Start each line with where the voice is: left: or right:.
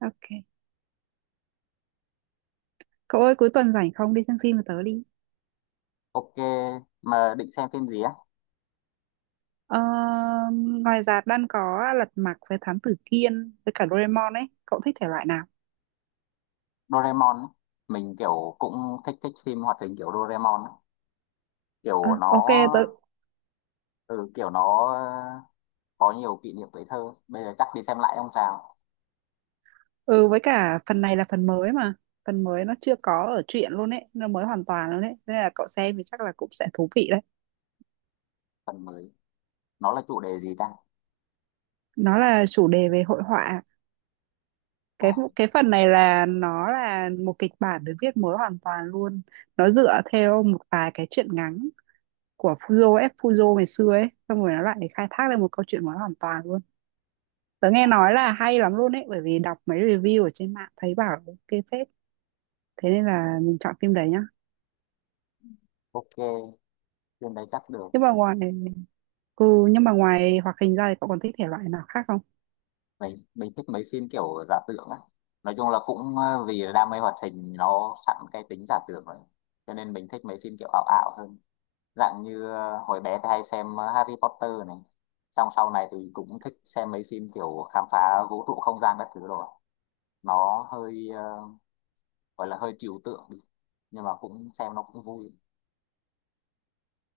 right: Ok. Cậu ơi cuối tuần rảnh không đi xem phim với tớ đi.
left: Ok, mà định xem phim gì á?
right: Ờ, ngoài rạp đang có Lật Mặt với Thám Tử Kiên với cả Doraemon ấy. Cậu thích thể loại nào?
left: Doraemon ấy. Mình kiểu cũng thích thích phim hoạt hình kiểu Doraemon ấy.
right: Ờ,
left: Kiểu nó
right: ok tớ
left: ừ, kiểu nó có nhiều kỷ niệm tuổi thơ. Bây giờ chắc đi xem lại ông sao?
right: ừ với cả phần này là phần mới mà. Phần mới nó chưa có ở truyện luôn ấy, nó mới hoàn toàn luôn ấy. Thế nên là cậu xem thì chắc là cũng sẽ thú vị đấy.
left: Phần mới. Nó là chủ đề gì ta?
right: Nó là chủ đề về hội họa. Cái
left: À,
right: cái phần này là nó là một kịch bản được viết mới hoàn toàn luôn. Nó dựa theo một vài cái truyện ngắn của Fuzo ngày xưa ấy, xong rồi nó lại khai thác lên một câu chuyện của nó hoàn toàn luôn. Tớ nghe nói là hay lắm luôn ấy, bởi vì đọc mấy review ở trên mạng thấy bảo ok phết, thế nên là mình chọn phim đấy nhá.
left: ok, phim đấy chắc được.
right: Nhưng mà ngoài ừ, nhưng mà ngoài hoạt hình ra thì cậu còn thích thể loại nào khác không?
left: Mình thích mấy phim kiểu giả tưởng á. Nói chung là vì đam mê hoạt hình nó sẵn cái tính giả tưởng rồi. Cho nên mình thích mấy phim kiểu ảo ảo hơn. Dạng như hồi bé thì hay xem Harry Potter này, xong sau này thì cũng thích xem mấy phim kiểu khám phá vũ trụ không gian các thứ rồi. Nó hơi gọi là hơi trừu tượng đi, nhưng mà cũng xem nó cũng vui.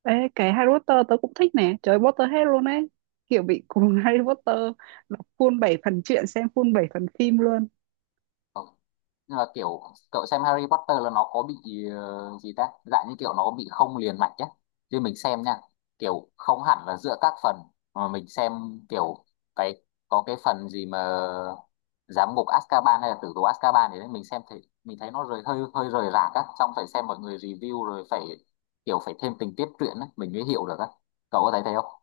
right: Ê, cái Harry Potter tớ cũng thích nè, trời ơi, Potterhead luôn ấy, kiểu bị cuồng Harry Potter, đọc full 7 phần truyện, xem full 7 phần phim luôn.
left: Ờ, nhưng mà kiểu cậu xem Harry Potter là nó có bị gì ta, dạng như kiểu nó bị không liền mạch nhé, chứ mình xem nha, kiểu không hẳn là giữa các phần mà mình xem kiểu cái có cái phần gì mà giám ngục Azkaban hay là tử tù Azkaban thì đấy mình xem thì mình thấy nó rời hơi hơi rời rạc á, xong phải xem mọi người review rồi phải kiểu phải thêm tình tiết truyện á mình mới hiểu được á, cậu có thấy thế không?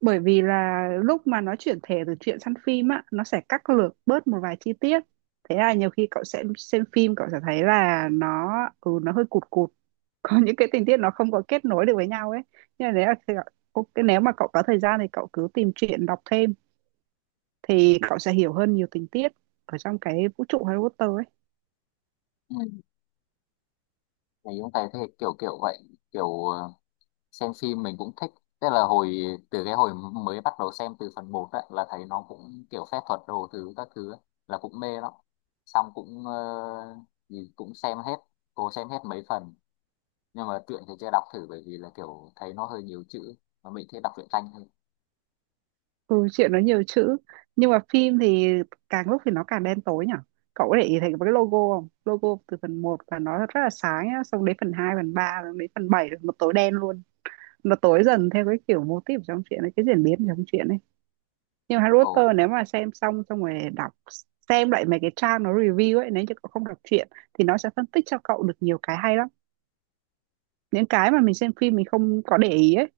right: Bởi vì là lúc mà nó chuyển thể từ truyện sang phim á, nó sẽ cắt lược bớt một vài chi tiết, thế là nhiều khi cậu sẽ xem phim cậu sẽ thấy là nó, ừ, nó hơi cụt cụt, có những cái tình tiết nó không có kết nối được với nhau ấy. Nhưng mà ok, nếu mà cậu có thời gian thì cậu cứ tìm truyện đọc thêm thì cậu sẽ hiểu hơn nhiều tình tiết ở trong cái vũ trụ Harry Potter ấy.
left: Ừ, mình cũng thấy thế, kiểu kiểu vậy, kiểu xem phim mình cũng thích, tức là hồi từ cái hồi mới bắt đầu xem từ phần một là thấy nó cũng kiểu phép thuật đồ thứ các thứ ấy, là cũng mê lắm, xong gì cũng xem hết, cố xem hết mấy phần, nhưng mà truyện thì chưa đọc thử bởi vì là kiểu thấy nó hơi nhiều chữ mà mình thích đọc truyện tranh hơn.
right: Ừ, chuyện nó nhiều chữ, nhưng mà phim thì càng lúc thì nó càng đen tối nhở. Cậu có để ý thấy cái logo không? Logo từ phần một là nó rất là sáng nhá, xong đến phần 2 phần 3 rồi đến phần 7 là nó tối đen luôn, nó tối dần theo cái kiểu mô típ trong chuyện ấy, cái diễn biến trong chuyện ấy. Nhưng mà Harry
left: Ồ.
right: Potter nếu mà xem xong xong rồi đọc, xem lại mấy cái trang nó review ấy, nếu như cậu không đọc truyện thì nó sẽ phân tích cho cậu được nhiều cái hay lắm, những cái mà mình xem phim mình không có để ý ấy.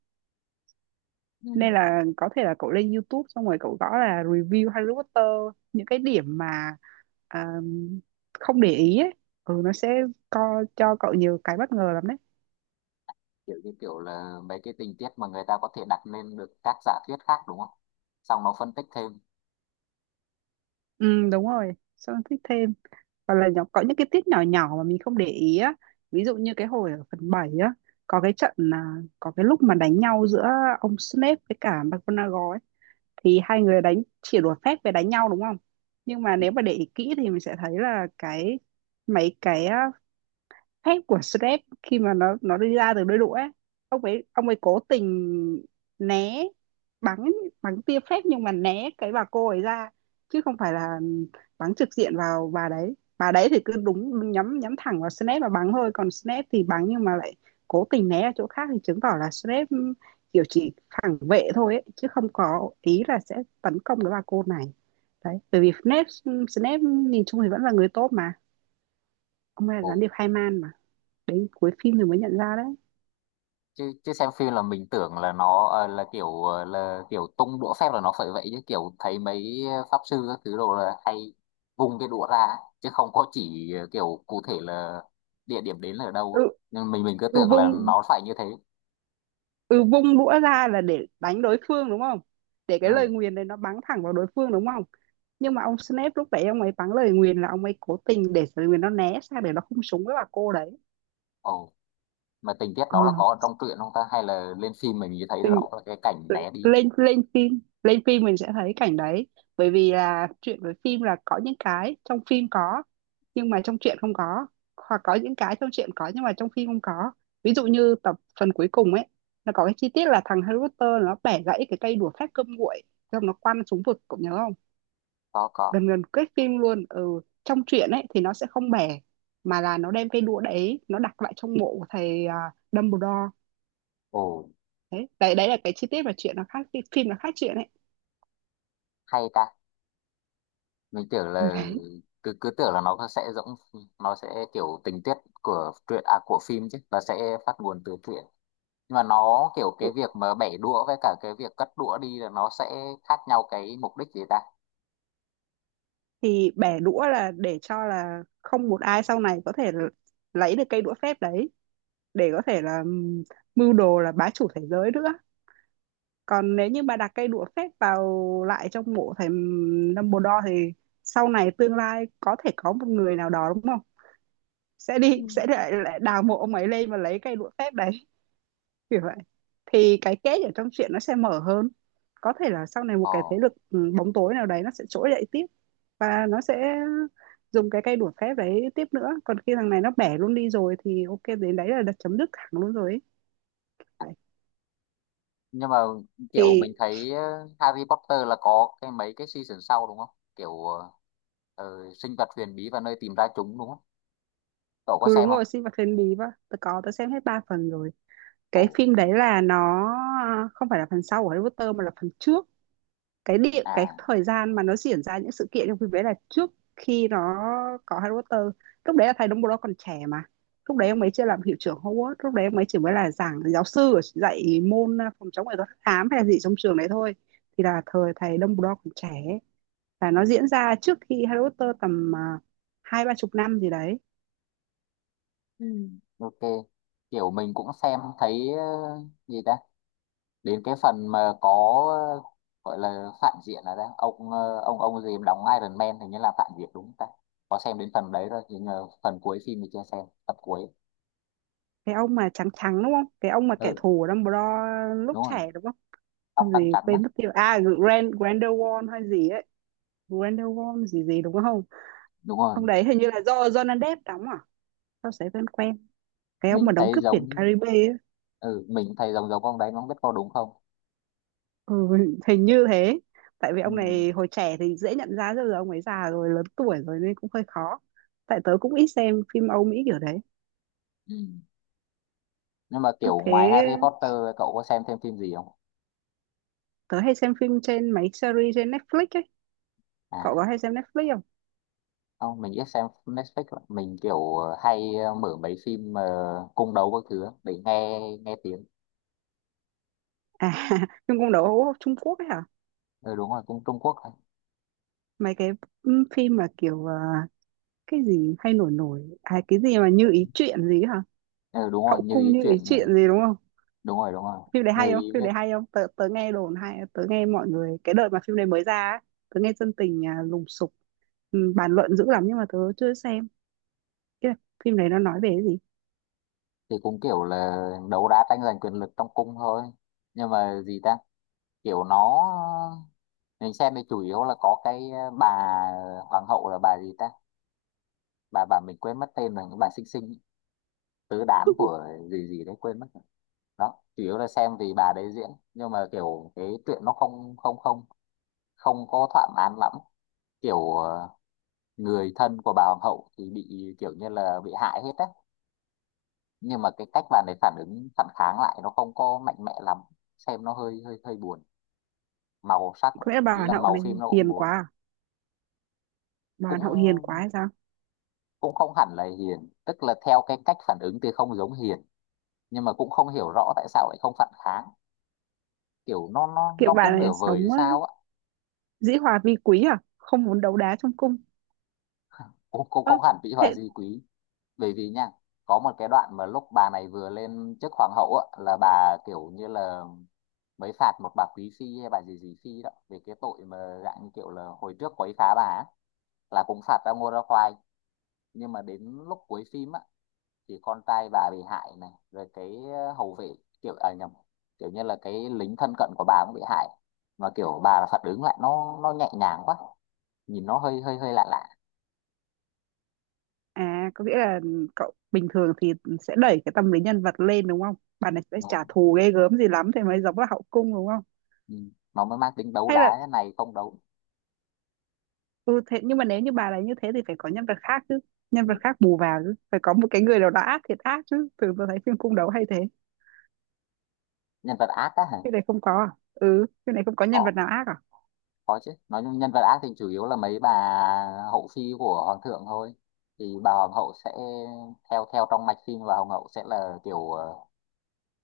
right: Nên
left: Ừ.
right: là có thể là cậu lên YouTube xong rồi cậu gõ là review Harry Potter, những cái điểm mà à, không để ý ấy, ừ, nó sẽ co cho cậu nhiều cái bất ngờ lắm đấy.
left: Kiểu như kiểu là mấy cái tình tiết mà người ta có thể đặt lên được các giả thuyết khác đúng không, xong nó phân tích thêm.
right: Ừ đúng rồi, xong thích thêm, hoặc là nhỏ, có những cái tiết nhỏ nhỏ mà mình không để ý á. Ví dụ như cái hồi ở phần 7 á, có cái trận là có cái lúc mà đánh nhau giữa ông Snape với cả McGonagall ấy, thì hai người đánh chỉ đùa phép về đánh nhau đúng không, nhưng mà nếu mà để ý kỹ thì mình sẽ thấy là cái, mấy cái á, thép của Shrek khi mà nó đi ra từ đôi đũa ấy, ông ấy cố tình né, bắn bắn tia phép nhưng mà né cái bà cô ấy ra, chứ không phải là bắn trực diện vào bà đấy. Bà đấy thì cứ đúng nhắm nhắm thẳng vào Snape và bắn thôi, còn Snape thì bắn nhưng mà lại cố tình né ở chỗ khác, thì chứng tỏ là Snape kiểu chỉ phản vệ thôi ấy, chứ không có ý là sẽ tấn công cái bà cô này đấy. Bởi vì Snape Snape nhìn chung thì vẫn là người tốt mà, ông ấy là
left: Ồ,
right: gián điệp hai man mà, đấy cuối phim thì mới nhận ra đấy.
left: chứ chứ xem phim là mình tưởng là là là kiểu tung đũa phép là nó phải vậy, chứ kiểu thấy mấy pháp sư các thứ đồ là hay vung cái đũa ra ấy, chứ không có chỉ kiểu cụ thể là địa điểm đến là ở đâu
right: Ừ,
left: ấy. Nên mình cứ
right: ừ
left: tưởng là
right: vung
left: nó phải như thế.
right: ừ vung đũa ra là để đánh đối phương đúng không, để cái lời
left: Ừ.
right: nguyền đấy nó bắn thẳng vào đối phương đúng không. Nhưng mà ông Snape lúc đấy ông ấy bắn lời nguyền là ông ấy cố tình để lời nguyền nó né sang để nó không súng với bà cô đấy.
left: Ồ, mà tình tiết
right: Ờ,
left: đó là có ở trong truyện không ta, hay là lên phim mình chỉ thấy
right: mình
left: rõ là cái cảnh né đi?
right: lên lên phim mình sẽ thấy cảnh đấy, bởi vì là chuyện với phim là có những cái trong phim có nhưng mà trong truyện không có, hoặc có những cái trong truyện có nhưng mà trong phim không có. Ví dụ như tập phần cuối cùng ấy, nó có cái chi tiết là thằng Harry Potter nó bẻ gãy cái cây đũa phép cơm nguội xong nó quăng xuống vực, cậu nhớ không?
left: Có có.
right: Gần gần kết phim luôn, ừ, trong truyện ấy thì nó sẽ không bẻ, mà là nó đem cây đũa đấy nó đặt lại trong mộ của thầy Dumbledore.
left: Ồ,
right: Đấy đấy đấy là cái chi tiết mà chuyện nó khác phim, nó khác chuyện ấy.
left: hay ta, mình tưởng
right: Ừ,
left: là
right: đấy,
left: cứ cứ tưởng là nó sẽ giống, nó sẽ kiểu tình tiết của truyện à của phim chứ, là sẽ phát nguồn từ truyện, nhưng mà nó kiểu cái việc mà bẻ đũa với cả cái việc cất đũa đi là nó sẽ khác nhau cái mục đích gì ta?
right: thì bẻ đũa là để cho là không một ai sau này có thể lấy được cây đũa phép đấy để có thể là mưu đồ là bá chủ thế giới nữa. Còn nếu như mà đặt cây đũa phép vào lại trong mộ thầy Dumbledore thì sau này tương lai có thể có một người nào đó đúng không, sẽ đi sẽ lại đào mộ ông ấy lên và lấy cây đũa phép đấy, kiểu vậy. Thì cái kết ở trong truyện nó sẽ mở hơn, có thể là sau này một cái thế
left: Ờ,
right: lực bóng tối nào đấy nó sẽ trỗi dậy tiếp và nó sẽ dùng cái cây đũa phép đấy tiếp nữa, còn khi thằng này nó bẻ luôn đi rồi thì ok, đến đấy là đặt chấm dứt thẳng luôn rồi ấy. Vậy.
left: nhưng mà kiểu
right: Thì
left: mình thấy Harry Potter là có cái mấy cái season sau đúng không, kiểu sinh vật huyền bí và nơi tìm ra chúng đúng không, cậu có
right: ừ
left: xem
right: đúng
left: không?
right: rồi, sinh vật thiên bí và tớ xem hết ba phần rồi.
left: Ồ.
right: Cái phim đấy là nó không phải là phần sau của Harry Potter mà là phần trước. Cái
left: À.
right: thời gian mà nó diễn ra những sự kiện trong phim đấy là trước khi nó có Harry Potter. Lúc đấy là thầy Dumbledore còn trẻ mà, lúc đấy ông ấy chưa làm hiệu trưởng Hogwarts, lúc đấy ông ấy chỉ mới là giáo sư ở- dạy môn phòng chống nghệ thuật hắc ám hay là gì trong trường đấy thôi. Thì là thời thầy Dumbledore còn trẻ và nó diễn ra trước khi Harry Potter tầm hai ba chục năm gì đấy.
left: Ok, kiểu mình cũng xem thấy gì ta, đến cái phần mà có ờ, gọi là phản diện là ra ông ông gì mà đóng Iron Man hình như là phản diện đúng không ta, có xem đến phần đấy rồi nhưng mà phần cuối phim thì chưa xem tập cuối.
right: Cái ông mà trắng trắng đúng không, cái ông mà kẻ
left: Ừ,
right: thù của Dumbledore lúc
left: đúng rồi,
right: trẻ đúng không?
left: tóc
right: Không,
left: trắng
right: gì
left: trắng đó.
right: quên mất tiêu, à Grindelwald hay gì ấy, Grindelwald gì gì đúng không?
left: Đúng
right: Ông
left: rồi,
right: đấy hình như là do Johnny Depp đóng à? Sao sấy vẫn quen. Cái ông mà
left: mình
right: đóng
left: thấy
right: Cướp biển
left: giống,
right: Caribe ấy.
left: ừ mình thấy giống giống ông đấy, nó không biết có đúng không.
right: Ừ, hình như thế. Tại vì
left: Ừ.
right: ông này hồi trẻ thì dễ nhận ra rồi, giờ ông ấy già rồi, lớn tuổi rồi nên cũng hơi khó. Tại tớ cũng ít xem phim Âu Mỹ kiểu đấy.
left: Ừ. Nhưng mà
right: Ơ
left: kiểu
right: thế
left: ngoài Harry Potter cậu có xem thêm phim gì không?
right: tớ hay xem phim trên mấy series trên Netflix ấy. Cậu
left: À,
right: có hay xem Netflix không?
left: không mình ít xem Netflix lắm. Mình kiểu hay mở mấy phim mà cung đấu các thứ á để nghe nghe tiếng.
right: À, nhưng cũng đấu Trung Quốc ấy hả?
left: Ừ đúng rồi cung Trung Quốc.
right: Mấy cái ừ, phim mà kiểu cái gì hay nổi nổi. À cái gì mà như ý chuyện gì ấy hả?
left: Ừ, đúng rồi
right: Hậu
left: như
right: cung
left: ý
right: như ý
left: chuyện
right: chuyện
left: này.
right: gì đúng không?
left: Đúng rồi đúng rồi.
right: Phim đấy
left: Như
right: hay không,
left: ý
right: phim
left: ấy,
right: đấy hay không tớ, tớ nghe đồn hay, tớ nghe mọi người cái đợt mà phim đấy mới ra á, tớ nghe dân tình lùng sục, ừ, bàn luận dữ lắm nhưng mà tớ chưa xem. Cái phim đấy nó nói về cái gì?
left: thì cũng kiểu là đấu đá tranh giành quyền lực trong cung thôi, nhưng mà gì ta, kiểu nó mình xem thì chủ yếu là có cái bà hoàng hậu là bà gì ta, bà mình quên mất tên rồi, bà xinh xinh ấy, tứ đám của gì gì đấy quên mất rồi. Đó chủ yếu là xem vì bà đấy diễn, nhưng mà kiểu cái chuyện nó không không có thỏa mãn lắm, kiểu người thân của bà hoàng hậu thì bị kiểu như là bị hại hết á, nhưng mà cái cách bạn ấy phản ứng phản kháng lại nó không có mạnh mẽ lắm, xem nó hơi hơi hơi buồn màu sắc,
right: Có lẽ bà
left: ý
right: hoàn
left: là
right: hậu
left: màu
right: này
left: phim nó cũng
right: hiền quá
left: buồn.
right: à? Bà hoàn hậu hiền quá
left: cũng
right: hay sao,
left: cũng không hẳn là hiền, tức là theo cái cách phản ứng thì không giống hiền, nhưng mà cũng không hiểu rõ tại sao lại không phản kháng, kiểu nó nó
right: kiểu
left: nó cứ
right: bà
left: nửa
right: này
left: vời hay
right: sống
left: sao á.
right: dĩ hòa vi quý, à không muốn đấu đá trong cung?
left: Cũng cũng
right: Ơ
left: không hẳn Vĩ Hòa
right: thế
left: Di Quý, bởi vì nha có một cái đoạn mà lúc bà này vừa lên chức hoàng hậu á là bà kiểu như là mới phạt một bà Quý Phi hay bà gì gì Phi đó về cái tội mà dạng như kiểu là hồi trước quấy phá bà á, là cũng phạt ra ngô ra khoai, nhưng mà đến lúc cuối phim á thì con trai bà bị hại này, rồi cái hầu vệ, kiểu à nhầm, kiểu như là cái lính thân cận của bà cũng bị hại, mà kiểu bà là phản ứng lại nó nhẹ nhàng quá, nhìn nó hơi hơi hơi lạ lạ.
right: à, có nghĩa là cậu bình thường thì sẽ đẩy cái tâm lý nhân vật lên đúng không, bà này sẽ trả
left: Nó,
right: thù ghê gớm gì lắm thì mới giống là hậu cung đúng không?
left: ừ, nó mới mang tính đấu
right: Hay
left: đá
right: là,
left: thế này không đấu.
right: ừ, thế nhưng mà nếu như bà là như thế thì phải có nhân vật khác chứ, nhân vật khác bù vào chứ, phải có một cái người nào đó ác thiệt ác chứ, thường tôi thấy phim cung đấu hay thế.
left: Nhân vật ác á hả?
right: Cái này không có à? Ừ, cái này không có nhân vật
left: có
right: nào ác à?
left: có chứ, nói chung nhân vật ác thì chủ yếu là mấy bà hậu phi của hoàng thượng thôi, thì bà hoàng hậu sẽ theo theo trong mạch phim và hoàng hậu sẽ là kiểu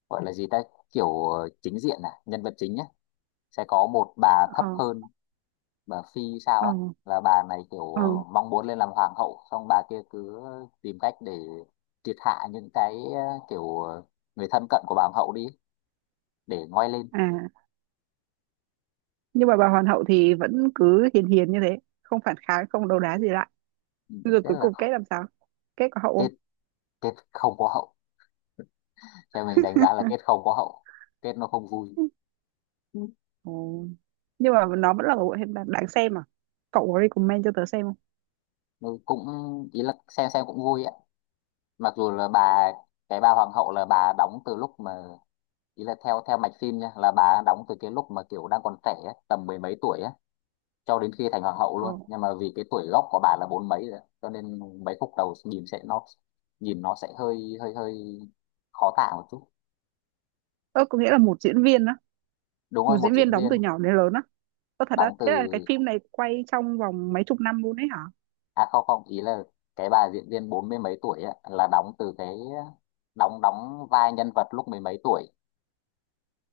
left: gọi là gì ta, kiểu chính diện à nhân vật chính nhé, sẽ có một bà thấp
right: Ờ.
left: hơn, bà phi sao
right: Ờ.
left: á, là bà này kiểu
right: Ờ.
left: mong muốn lên làm hoàng hậu, xong bà kia cứ tìm cách để triệt hạ những cái kiểu người thân cận của bà hoàng hậu đi để ngoi lên.
right: À, nhưng mà bà hoàng hậu thì vẫn cứ hiền hiền như thế, không phản kháng không đấu đá gì lại,
left: Ừ,
right: rồi
left: thế
right: cuối
left: là
right: cùng kết làm sao, kết có hậu không?
left: kết, kết không có hậu, theo mình đánh giá là kết không có hậu, kết nó không vui. Ừ.
right: Ừ. Nhưng mà nó vẫn là một bộ phim đáng đáng xem à? Cậu có recommend cho tớ xem không?
left: Nó cũng ý là xem cũng vui ạ, mặc dù là bà cái bà hoàng hậu là bà đóng từ lúc mà, ý là theo theo mạch phim nha, là bà đóng từ cái lúc mà kiểu đang còn trẻ ấy, tầm mười mấy tuổi ấy, cho đến khi thành hoàng hậu luôn, nhưng mà vì cái tuổi gốc của bà là bốn mấy rồi cho nên mấy khúc đầu nhìn sẽ nó nhìn nó sẽ hơi hơi hơi khó tả một chút.
right: Ờ, ừ, có nghĩa là một diễn viên á,
left: Đúng
right: một
left: rồi một
right: diễn viên
left: diễn
right: đóng từ
left: viên
right: nhỏ đến lớn á? Có thật đó,
left: đóng từ
right: thế là cái phim này quay trong vòng mấy chục năm luôn đấy hả?
left: à không không, ý là cái bà diễn viên bốn mươi mấy tuổi á, là đóng từ cái đóng đóng vai nhân vật lúc mười mấy tuổi,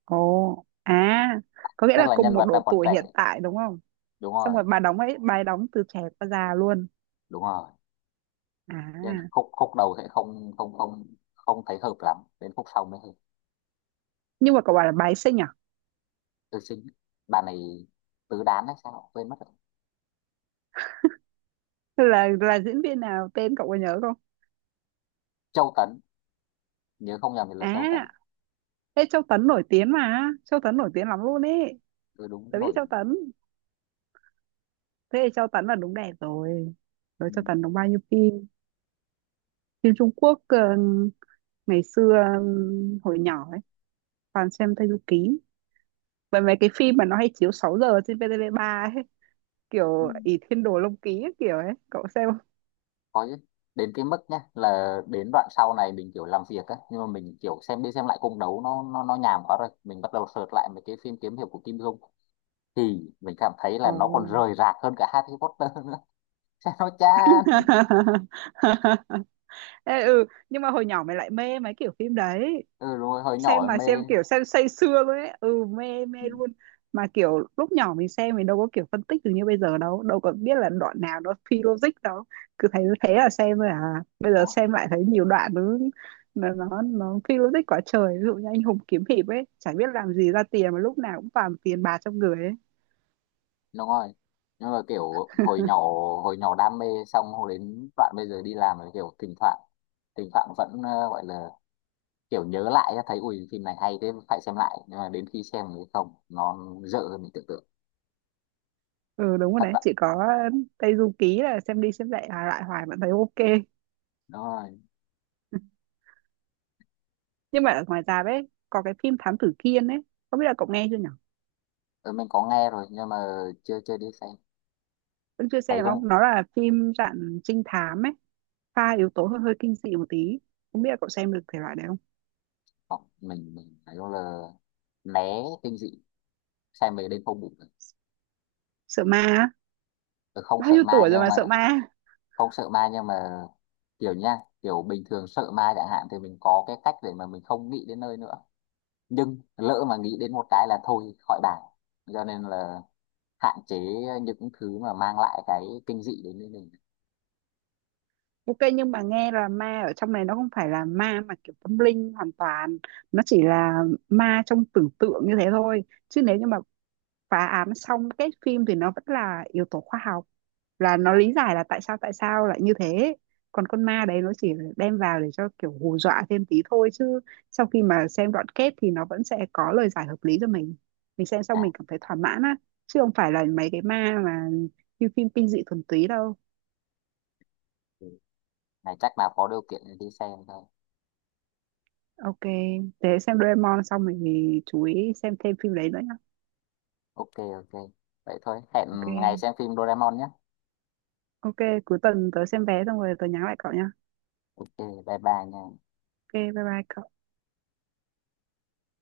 right: Ồ, à, có nghĩa
left: tức
right: là
left: là
right: cùng
left: nhân
right: một
left: vật đang
right: độ
left: còn
right: tuổi hiện
left: trẻ.
right: tại đúng không?
left: Đúng
right: Xong
left: rồi.
right: rồi bà đóng ấy, bà ấy đóng từ trẻ qua già luôn.
left: Đúng rồi.
right: À,
left: Nên khúc khúc đầu sẽ không không thấy hợp lắm, đến khúc sau mới hợp.
right: nhưng mà cậu bảo là bà ấy xinh à?
left: Tư sinh, bà này tứ đán hay sao quên mất rồi.
right: Là diễn viên nào, tên cậu có nhớ không?
left: Châu Tấn, nhớ không nhầm thì là Châu Tấn.
right: À, thế Châu Tấn nổi tiếng mà, Châu Tấn nổi tiếng lắm luôn ấy.
left: Tôi đúng
right: Tớ biết
left: nổi.
right: Châu Tấn, thế thì Châu Tấn là đúng đẹp rồi. Rồi
left: Ừ.
right: Châu Tấn đóng bao nhiêu phim? Phim Trung Quốc ngày xưa hồi nhỏ ấy, toàn xem Tây Du Ký. Và mấy cái phim mà nó hay chiếu 6 giờ trên VTV3 ấy,
left: Ừ.
right: kiểu Ỷ Thiên Đồ Long Ký ấy, kiểu ấy cậu xem không?
left: Có chứ, đến cái mức nhá là đến đoạn sau này mình kiểu làm việc á, nhưng mà mình kiểu xem đi xem lại cung đấu nó nhàm quá rồi, mình bắt đầu search lại mấy cái phim kiếm hiệp của Kim Dung, thì mình cảm thấy là
right: Ồ.
left: nó còn rời rạc hơn cả Harry Potter nữa sao nó chán.
right: Ê, ừ nhưng mà hồi nhỏ mày lại mê mấy kiểu phim đấy,
left: Ừ đúng rồi hồi
right: xem
left: nhỏ
right: mà
left: mê.
right: xem kiểu xem say sưa luôn ấy, ừ mê mê
left: Ừ,
right: luôn. Mà kiểu lúc nhỏ mình xem mình đâu có kiểu phân tích được như bây giờ đâu, đâu có biết là đoạn nào nó phi logic đâu, cứ thấy thế là xem rồi. À bây giờ xem lại thấy nhiều đoạn nó, nó phi logic quá trời, ví dụ như anh hùng kiếm hiệp ấy chả biết làm gì ra tiền mà lúc nào cũng toàn tiền bạc trong người ấy.
left: đúng rồi, nhưng mà kiểu hồi nhỏ, hồi nhỏ đam mê, xong hồi đến đoạn bây giờ đi làm rồi kiểu thỉnh thoảng vẫn gọi là kiểu nhớ lại á, thấy ui phim này hay thế phải xem lại, nhưng mà đến khi xem thì không, nó dở hơn mình tưởng tượng.
right: Ừ đúng rồi,
left: Thật
right: đấy
left: vậy.
right: chỉ có Tây Du Ký là xem đi xem lại lại hoài vẫn thấy ok.
left: Đúng rồi.
right: Nhưng mà ở ngoài ra đấy có cái phim Thám Tử Kiên ấy, không biết là cậu nghe chưa nhỉ?
left: Ừ, mình có nghe rồi nhưng mà chưa chưa đi xem,
right: Vẫn chưa xem
left: thấy cũng.
right: không, nó là phim dạng trinh thám ấy, pha yếu tố hơi hơi kinh dị một tí, không biết là cậu xem được thể loại đấy không?
left: Không, mình nói chung là né kinh dị, xem về đêm không ngủ được.
right: Sợ ma á?
left: Ừ, không
right: Bao
left: sợ
right: nhiêu
left: ma
right: tuổi rồi
left: nhưng
right: mà
left: mà,
right: sợ ma?
left: không sợ ma nhưng mà kiểu nha, kiểu bình thường sợ ma chẳng hạn thì mình có cái cách để mà mình không nghĩ đến nơi nữa, nhưng lỡ mà nghĩ đến một cái là thôi khỏi bàn, cho nên là hạn chế những thứ mà mang lại cái kinh dị đến với mình.
right: Ok, nhưng mà nghe là ma ở trong này nó không phải là ma mà kiểu tâm linh hoàn toàn, nó chỉ là ma trong tưởng tượng như thế thôi. Chứ nếu như mà phá án xong cái phim thì nó vẫn là yếu tố khoa học, là nó lý giải là tại sao lại như thế, còn con ma đấy nó chỉ là đem vào để cho kiểu hù dọa thêm tí thôi, chứ sau khi mà xem đoạn kết thì nó vẫn sẽ có lời giải hợp lý cho mình xem xong
left: À,
right: mình cảm thấy thỏa mãn á, chứ không phải là mấy cái ma mà như phim kinh dị thuần túy đâu.
left: thì này chắc là có điều kiện để đi xem thôi.
right: Ok thế xem Doraemon xong mình thì chú ý xem thêm phim đấy nữa nhá.
left: Ok. Ok, vậy thôi hẹn ngày
right: Ok.
left: xem phim Doraemon nhé.
right: Ok, cuối tuần tớ xem vé xong rồi tớ nhắn lại cậu nhá.
left: Ok, bye bye nha.
right: Ok, bye bye cậu.